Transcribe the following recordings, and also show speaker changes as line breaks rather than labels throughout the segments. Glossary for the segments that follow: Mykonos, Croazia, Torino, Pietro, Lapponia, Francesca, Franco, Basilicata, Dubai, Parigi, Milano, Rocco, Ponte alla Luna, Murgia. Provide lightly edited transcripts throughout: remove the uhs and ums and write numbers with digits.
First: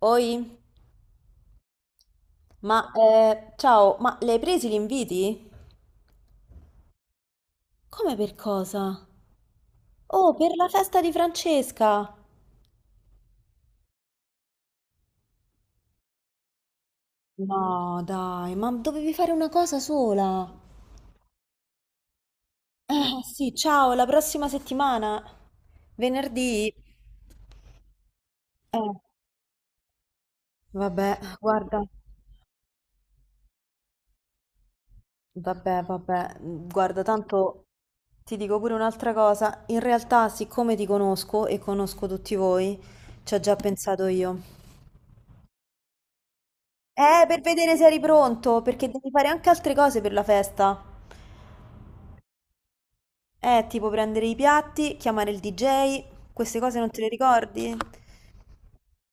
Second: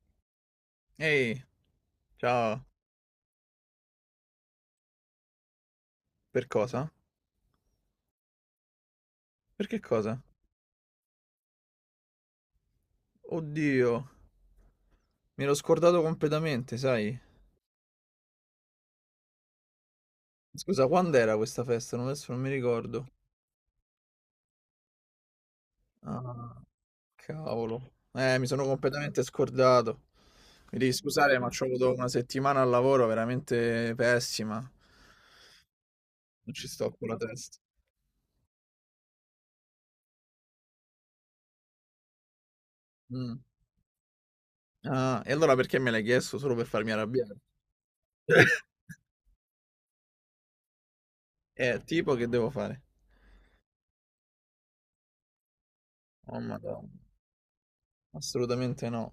Oi,
Ehi, ciao.
ma ciao, ma le hai presi gli inviti?
Per cosa?
Come per cosa?
Per che cosa?
Oh, per la festa di Francesca!
Oddio, mi ero scordato completamente, sai?
No, dai, ma dovevi fare una cosa sola.
Scusa, quando era questa festa? Non, Adesso non mi ricordo.
Sì, ciao, la prossima settimana.
Ah,
Venerdì.
cavolo. Mi sono
Eh,
completamente scordato. Mi devi
vabbè,
scusare, ma c'ho
guarda,
avuto una settimana al lavoro veramente pessima. Non ci sto con la testa.
tanto ti dico pure un'altra cosa. In realtà, siccome ti conosco e conosco tutti voi, ci
Mm.
ho già pensato io.
Ah, e allora perché me l'hai chiesto? Solo per farmi arrabbiare?
Per vedere se eri pronto, perché devi fare anche altre cose per la festa.
Tipo che devo fare?
Tipo prendere i piatti, chiamare il DJ,
Oh,
queste cose
madonna.
non te le ricordi?
Assolutamente no.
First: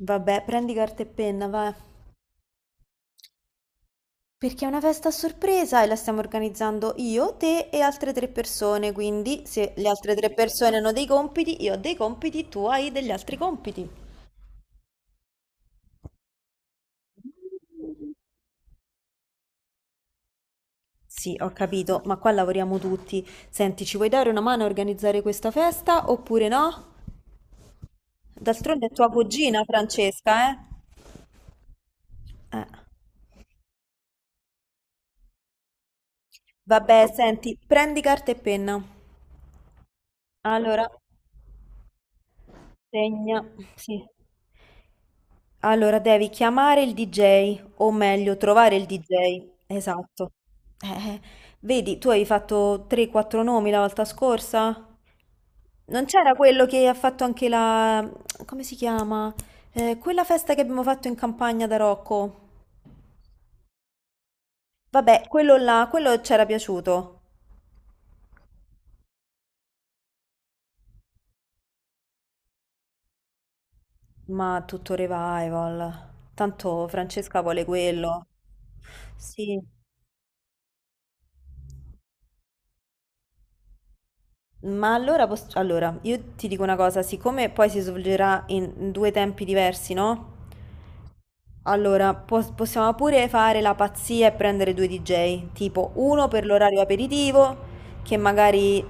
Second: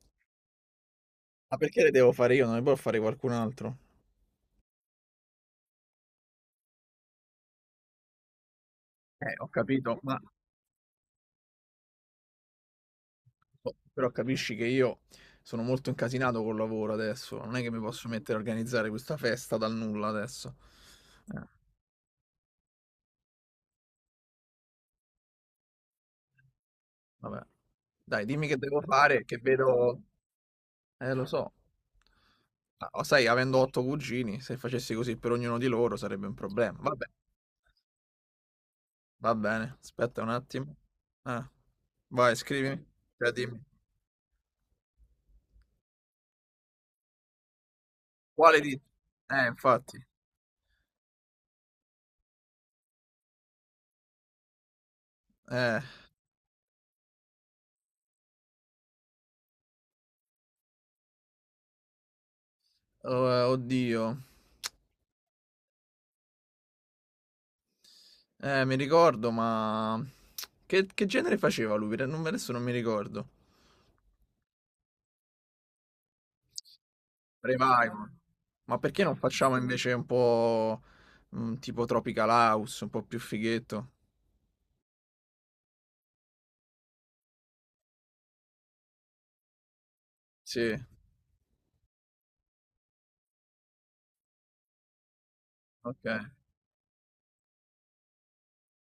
Vabbè, prendi carta e penna,
Ma
va.
perché le devo fare io? Non le può fare qualcun altro?
Perché è una festa a sorpresa e la stiamo organizzando io, te e altre tre persone, quindi
Ho
se le
capito,
altre
ma
tre persone hanno dei compiti, io ho dei compiti, tu hai degli altri
oh,
compiti.
però capisci che io sono molto incasinato col lavoro adesso, non è che mi posso mettere a organizzare questa festa dal nulla adesso.
Sì,
Eh,
ho capito, ma qua lavoriamo tutti. Senti, ci vuoi dare una mano a organizzare questa festa oppure no?
vabbè. Dai, dimmi che devo
D'altronde è tua
fare, che
cugina,
vedo...
Francesca, eh?
Lo so.
Eh.
Ah, oh, sai, avendo otto cugini, se facessi così per ognuno di loro sarebbe un problema. Vabbè,
Vabbè, senti, prendi carta e penna.
va bene, aspetta un attimo.
Allora,
Ah, vai, scrivimi. Cioè,
segna.
dimmi.
Sì. Allora, devi chiamare il DJ, o meglio,
Quale
trovare
di...
il DJ.
Infatti.
Esatto. Eh. Vedi, tu hai fatto 3-4 nomi la volta scorsa?
Eh,
Non c'era quello che ha fatto anche la... Come si chiama? Quella festa che abbiamo fatto in campagna da Rocco.
oh, oddio.
Vabbè, quello là, quello c'era piaciuto.
Mi ricordo, ma... Che genere faceva lui? Perché non- Adesso non mi ricordo.
Ma tutto revival. Tanto Francesca vuole
Revival.
quello.
Ma perché non facciamo
Sì,
invece un po' tipo Tropical House, un po' più fighetto?
ma allora, io ti dico una cosa, siccome poi si svolgerà in due tempi diversi, no?
Sì,
Allora, possiamo pure fare la pazzia e prendere due DJ, tipo
ok.
uno per l'orario aperitivo, che magari,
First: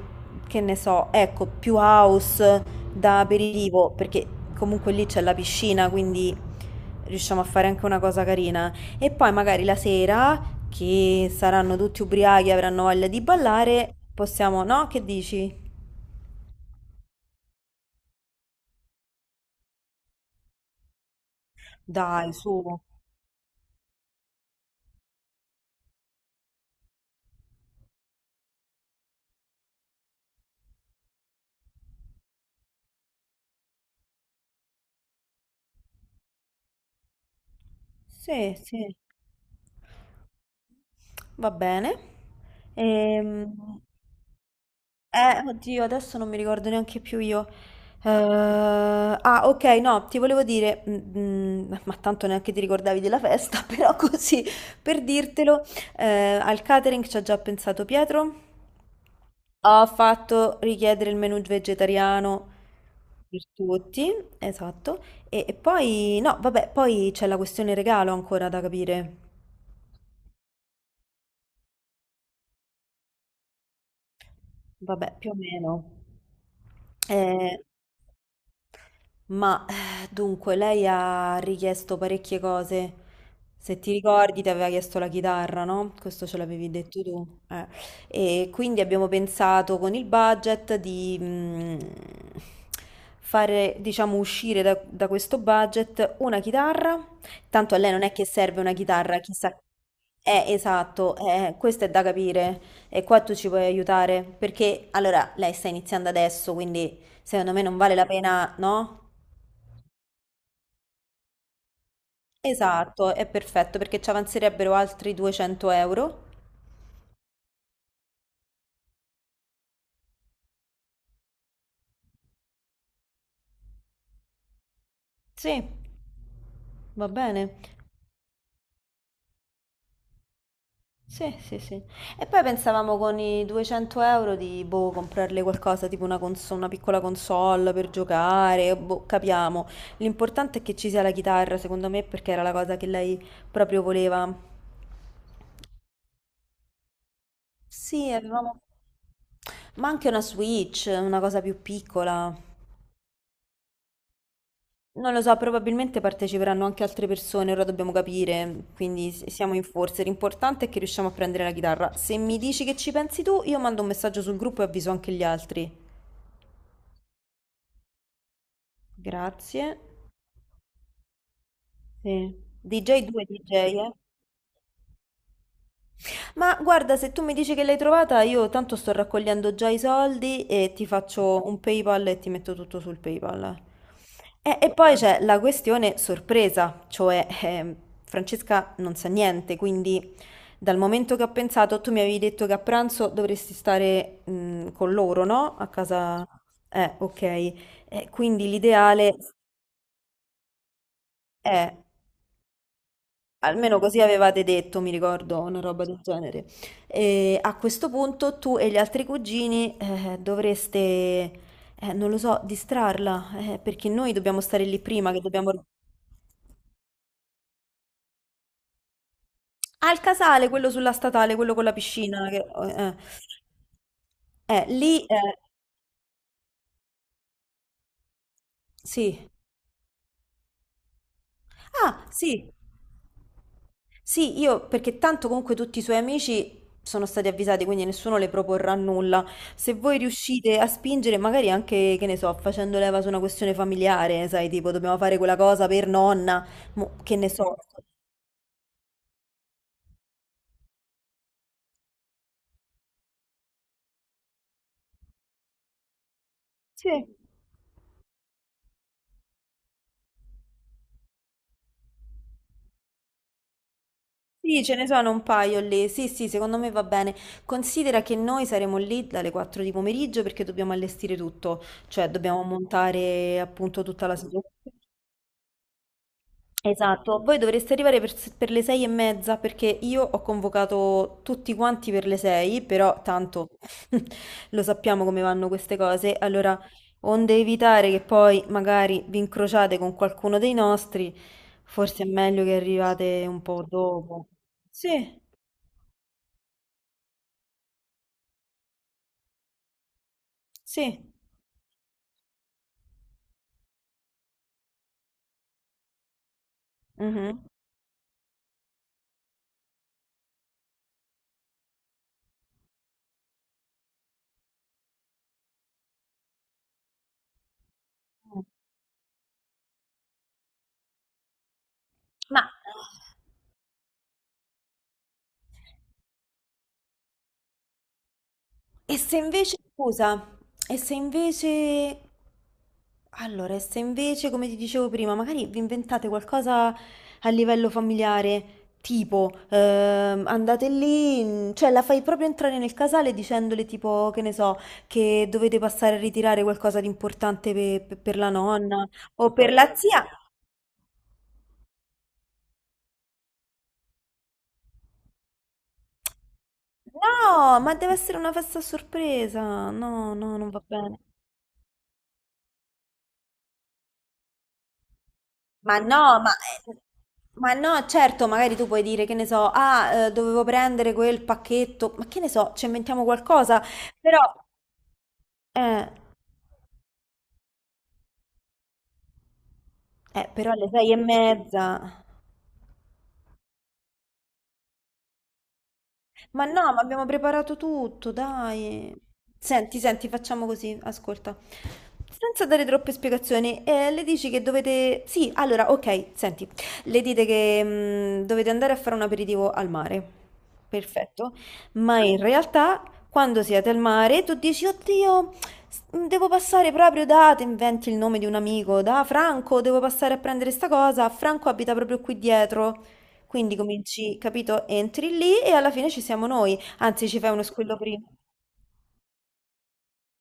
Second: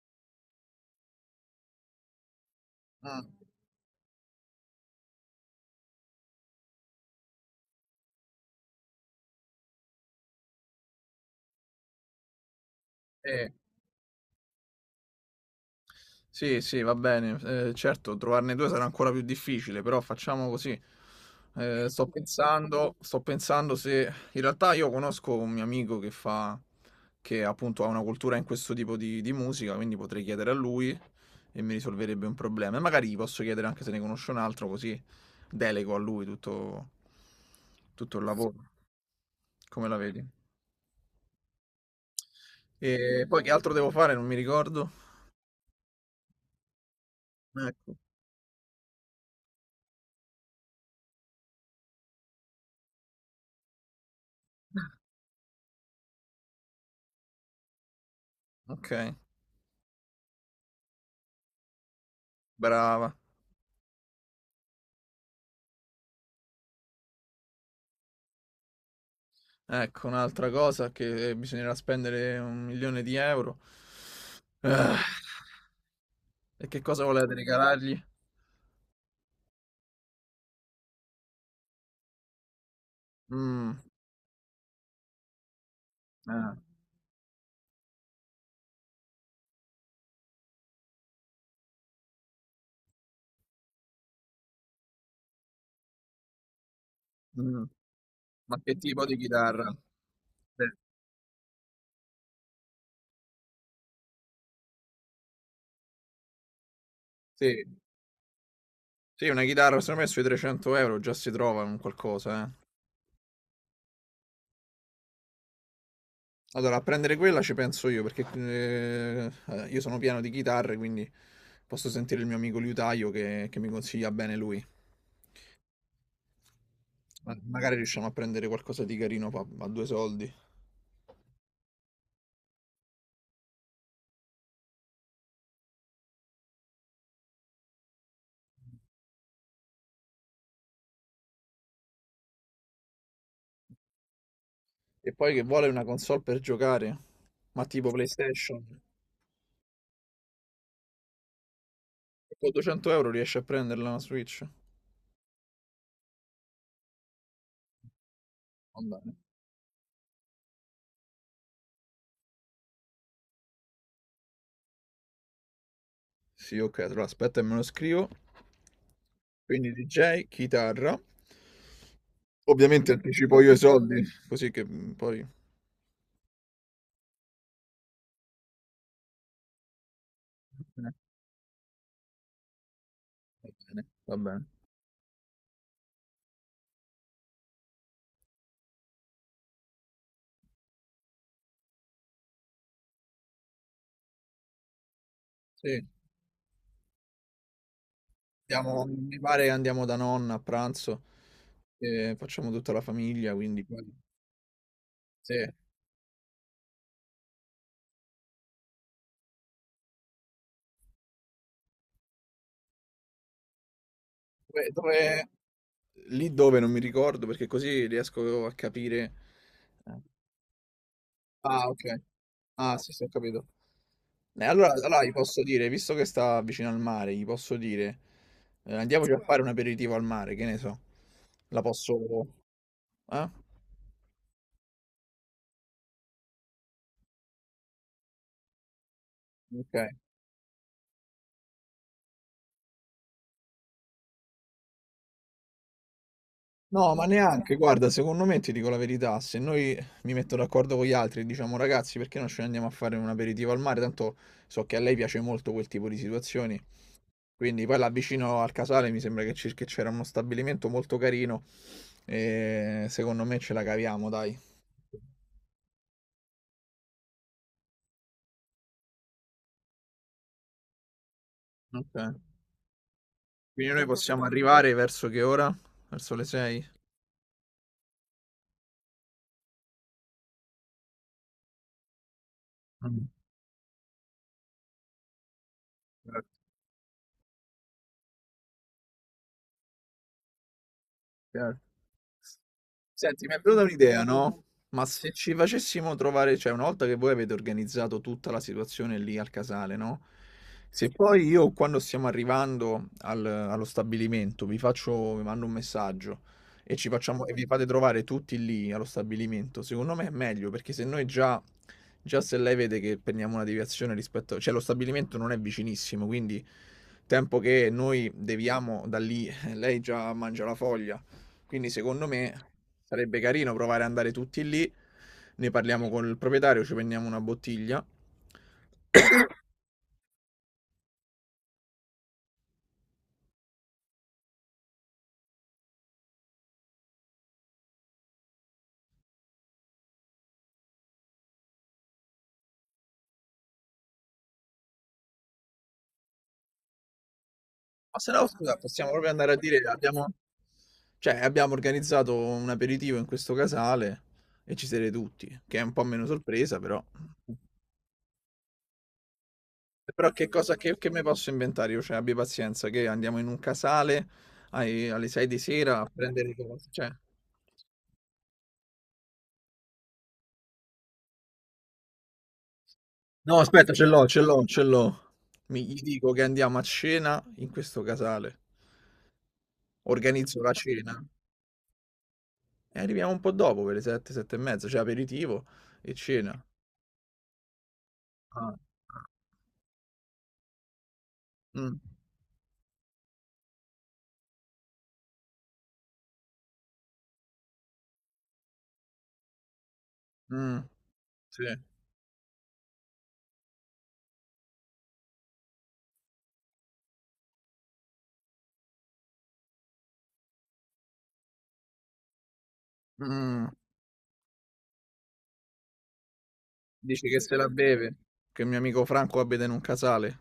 che ne so, ecco, più house da
Mm,
aperitivo, perché comunque lì c'è la piscina, quindi riusciamo a fare anche una cosa carina. E poi magari la sera, che saranno tutti ubriachi e avranno voglia di
sì.
ballare, possiamo, no? Che dici?
Sì, sì, va bene. Certo, trovarne due sarà ancora più difficile, però facciamo così. Eh, sto
Dai, su.
pensando, sto pensando se... In realtà io conosco un mio amico che fa... che appunto ha una cultura in questo tipo di musica, quindi potrei chiedere a lui e mi risolverebbe un problema. E magari gli posso chiedere anche se ne conosce un altro, così delego a lui tutto, tutto il
Sì,
lavoro.
sì.
Come la vedi?
Va bene.
E poi che altro
Ehm,
devo fare? Non mi ricordo.
Oddio, adesso non mi ricordo neanche più io.
Ecco.
Ah, ok, no, ti volevo dire, ma tanto neanche ti ricordavi della festa, però così per dirtelo, al catering ci ha già pensato Pietro.
Ok,
Ho fatto richiedere il menù vegetariano
brava.
per tutti, esatto. E poi, no, vabbè, poi c'è la questione regalo ancora da capire.
Ecco, un'altra cosa che bisognerà spendere un milione di euro. Ah,
Vabbè, più o meno.
e che cosa volete
Eh,
regalargli?
Ma dunque, lei ha richiesto parecchie cose. Se
Mm,
ti ricordi, ti aveva chiesto la chitarra, no? Questo ce
ah,
l'avevi detto tu. Eh. E quindi abbiamo pensato con il budget di fare, diciamo, uscire da questo budget una chitarra.
mm.
Tanto a lei non è che
Ma
serve una
che tipo di
chitarra, chissà.
chitarra? Eh,
Esatto, questo è da capire e qua tu ci puoi aiutare perché allora lei sta iniziando adesso, quindi secondo me
Sì,
non vale la pena, no?
sì, una chitarra, secondo me sui 300 euro già si trova un qualcosa, eh.
Esatto, è perfetto perché ci avanzerebbero altri 200 euro.
Allora, a prendere quella ci penso io, perché io sono pieno di chitarre, quindi posso sentire il mio amico liutaio che mi consiglia bene lui.
Sì, va bene.
Magari riusciamo a prendere qualcosa di carino a due soldi.
Sì, sì, sì. E poi pensavamo con i 200 euro di, boh, comprarle qualcosa, tipo una piccola console per giocare, boh, capiamo. L'importante è che ci sia la chitarra, secondo me, perché era la cosa che lei proprio voleva.
E poi che vuole una console per giocare? Ma tipo
Sì, avevamo...
PlayStation,
Ma anche una Switch, una cosa più piccola.
con 200 euro riesci a prenderla una Switch?
Non lo so, probabilmente parteciperanno anche altre persone, ora dobbiamo capire,
Va
quindi
bene.
siamo in forze. L'importante è che riusciamo a prendere la chitarra. Se mi dici che ci pensi tu, io mando un messaggio sul gruppo e avviso anche gli altri.
Sì, ok, allora aspetta e me lo scrivo. Quindi
Grazie.
DJ, chitarra.
Sì.
Ovviamente
DJ 2
anticipo io
DJ,
i
eh?
soldi, così che mm, poi...
Ma guarda, se tu mi dici che l'hai trovata, io tanto sto raccogliendo già i soldi e ti
Eh,
faccio un PayPal e ti metto tutto sul
va
PayPal.
bene, va bene.
E va poi bene. C'è la questione sorpresa, cioè Francesca non sa niente, quindi dal momento che ho pensato, tu mi avevi detto che a pranzo dovresti stare con loro, no? A
Sì,
casa... ok. Quindi l'ideale
mi pare che andiamo da nonna a pranzo,
è...
e facciamo tutta la famiglia, quindi...
Almeno così avevate detto, mi
Sì,
ricordo, una roba del genere. E a questo punto tu e gli altri cugini dovreste, non lo so, distrarla, perché noi dobbiamo stare
Dove-
lì prima, che
dove-
dobbiamo...
Lì dove non mi ricordo, perché così riesco a capire...
Ah,
eh,
il casale, quello sulla statale, quello con
ah,
la
ok.
piscina. Che...
Ah, sì, sì, ho capito. Eh, allora, allora
Lì...
gli posso dire, visto che sta vicino al mare, gli posso dire, andiamoci a
sì.
fare un aperitivo al mare, che ne so. La posso...
Ah, sì.
Eh?
Sì, io perché tanto comunque tutti i suoi amici sono stati avvisati, quindi nessuno le proporrà nulla. Se
Ok.
voi riuscite a spingere, magari anche, che ne so, facendo leva su una questione familiare, sai, tipo dobbiamo fare quella cosa per nonna, mo,
No, ma
che ne
neanche,
so.
guarda, secondo me ti dico la verità, se noi mi metto d'accordo con gli altri e diciamo ragazzi, perché non ce ne andiamo a fare un aperitivo al mare? Tanto so che a lei piace molto quel tipo di situazioni.
Sì.
Quindi poi là vicino al Casale mi sembra che che c'era uno stabilimento molto carino e secondo me ce la caviamo, dai.
Sì, ce ne sono un paio lì. Sì, sì, secondo me va bene. Considera che noi saremo lì dalle 4 di pomeriggio perché dobbiamo allestire tutto, cioè
Ok.
dobbiamo montare
Quindi
appunto
noi
tutta la
possiamo arrivare
situazione.
verso che ora? Verso le 6?
Esatto, voi dovreste arrivare per le 6:30 perché io ho convocato tutti quanti per le 6, però tanto lo sappiamo come vanno queste cose, allora onde evitare che poi magari vi incrociate con qualcuno dei nostri,
Certo.
forse è meglio che
Senti,
arrivate
mi è
un
venuta
po'
un'idea,
dopo.
no? Ma se
Sì,
ci facessimo trovare, cioè una volta che voi avete organizzato tutta la situazione lì al casale, no? Se
sì.
poi io quando stiamo arrivando allo stabilimento vi faccio, vi mando un messaggio e ci facciamo, e
Mhm.
vi fate trovare tutti lì allo stabilimento, secondo me è meglio perché se noi già, già se lei vede che prendiamo una deviazione rispetto, cioè lo stabilimento non è vicinissimo, quindi tempo che noi deviamo da lì, lei già mangia la foglia, quindi secondo me
Ma
sarebbe carino provare ad andare tutti lì, ne parliamo col proprietario, ci prendiamo una bottiglia.
E se invece, scusa, e se invece, e se invece, come ti dicevo prima, magari vi inventate qualcosa a livello familiare, tipo, andate lì, cioè la fai proprio entrare nel casale dicendole tipo, che ne so, che dovete passare a ritirare qualcosa di importante
Ma se
per
no,
la
scusa,
nonna
possiamo proprio andare
o
a
per
dire,
la zia.
cioè, abbiamo organizzato un aperitivo in questo casale e ci siete tutti, che è un po' meno sorpresa, però...
No, ma deve essere una festa a sorpresa.
Però
No, no, non va
che
bene.
mi posso inventare io? Cioè, abbi pazienza, che andiamo in un casale alle 6 di
Ma
sera a
no,
prendere le cose, cioè...
ma no, certo, magari tu puoi dire che ne so, ah, dovevo prendere quel pacchetto, ma che ne so, ci inventiamo
No,
qualcosa,
aspetta, ce l'ho,
però,
ce l'ho, ce l'ho. Gli
eh,
dico che andiamo a cena in questo casale. Organizzo la
però alle sei e
cena
mezza.
e arriviamo un po' dopo per le 7, 7 e mezza, cioè aperitivo e cena.
Ma no, ma abbiamo preparato tutto,
Ah.
dai. Senti, senti, facciamo così, ascolta.
Mh.
Senza dare troppe spiegazioni, le dici che dovete... Sì, allora, ok, senti. Le dite che dovete andare a fare un aperitivo al mare.
Mh.
Perfetto.
Sì.
Ma in realtà, quando siete al mare, tu dici, oddio, devo passare proprio da... Te inventi il nome di un amico, da Franco, devo passare a prendere sta cosa. Franco abita proprio qui dietro.
Mh.
Quindi cominci, capito? Entri lì e alla fine ci siamo noi.
Dici
Anzi,
che
ci fai
se
uno
la
squillo
beve,
prima.
che il mio amico Franco abita in un casale.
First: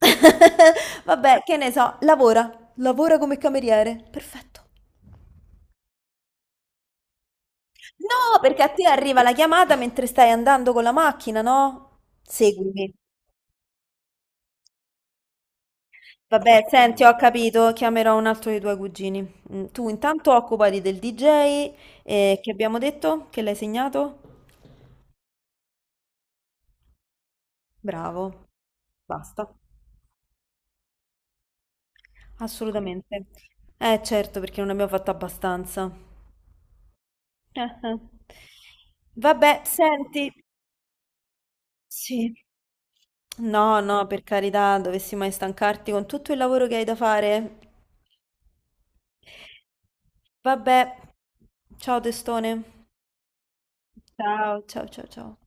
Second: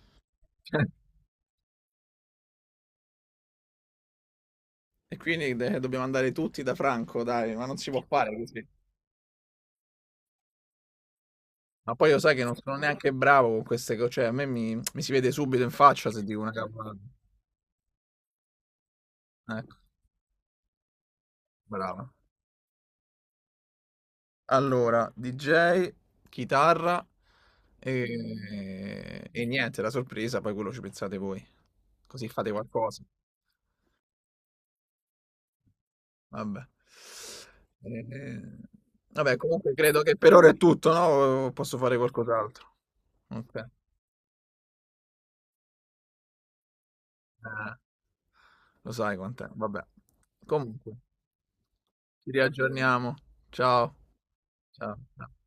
Vabbè, che ne so, lavora come cameriere. Perfetto.
E quindi de dobbiamo andare tutti da Franco dai, ma non si può fare
No, perché
così.
a te arriva la chiamata mentre stai andando con la macchina,
Ma
no?
poi lo sai che non sono
Seguimi.
neanche bravo con queste co cioè a me mi si vede subito in faccia se dico una
Vabbè,
cavolata.
senti, ho capito, chiamerò un altro dei tuoi cugini.
Ecco,
Tu intanto occupati del DJ,
brava.
che abbiamo detto? Che l'hai segnato?
Allora, DJ, chitarra
Bravo,
e
basta.
niente, la sorpresa, poi quello ci pensate voi. Così fate qualcosa.
Assolutamente. Eh certo, perché non abbiamo fatto abbastanza.
Vabbè.
Ah-ah.
Eh, vabbè,
Vabbè,
comunque credo che
senti,
per ora è tutto, no? Posso fare
sì.
qualcos'altro. Ok.
No, no, per carità, dovessi mai stancarti con tutto il lavoro che hai da fare.
Eh, lo sai quant'è. Vabbè. Comunque,
Vabbè, ciao
ci
testone.
riaggiorniamo. Ciao.
Ciao, ciao,
Ciao.
ciao, ciao.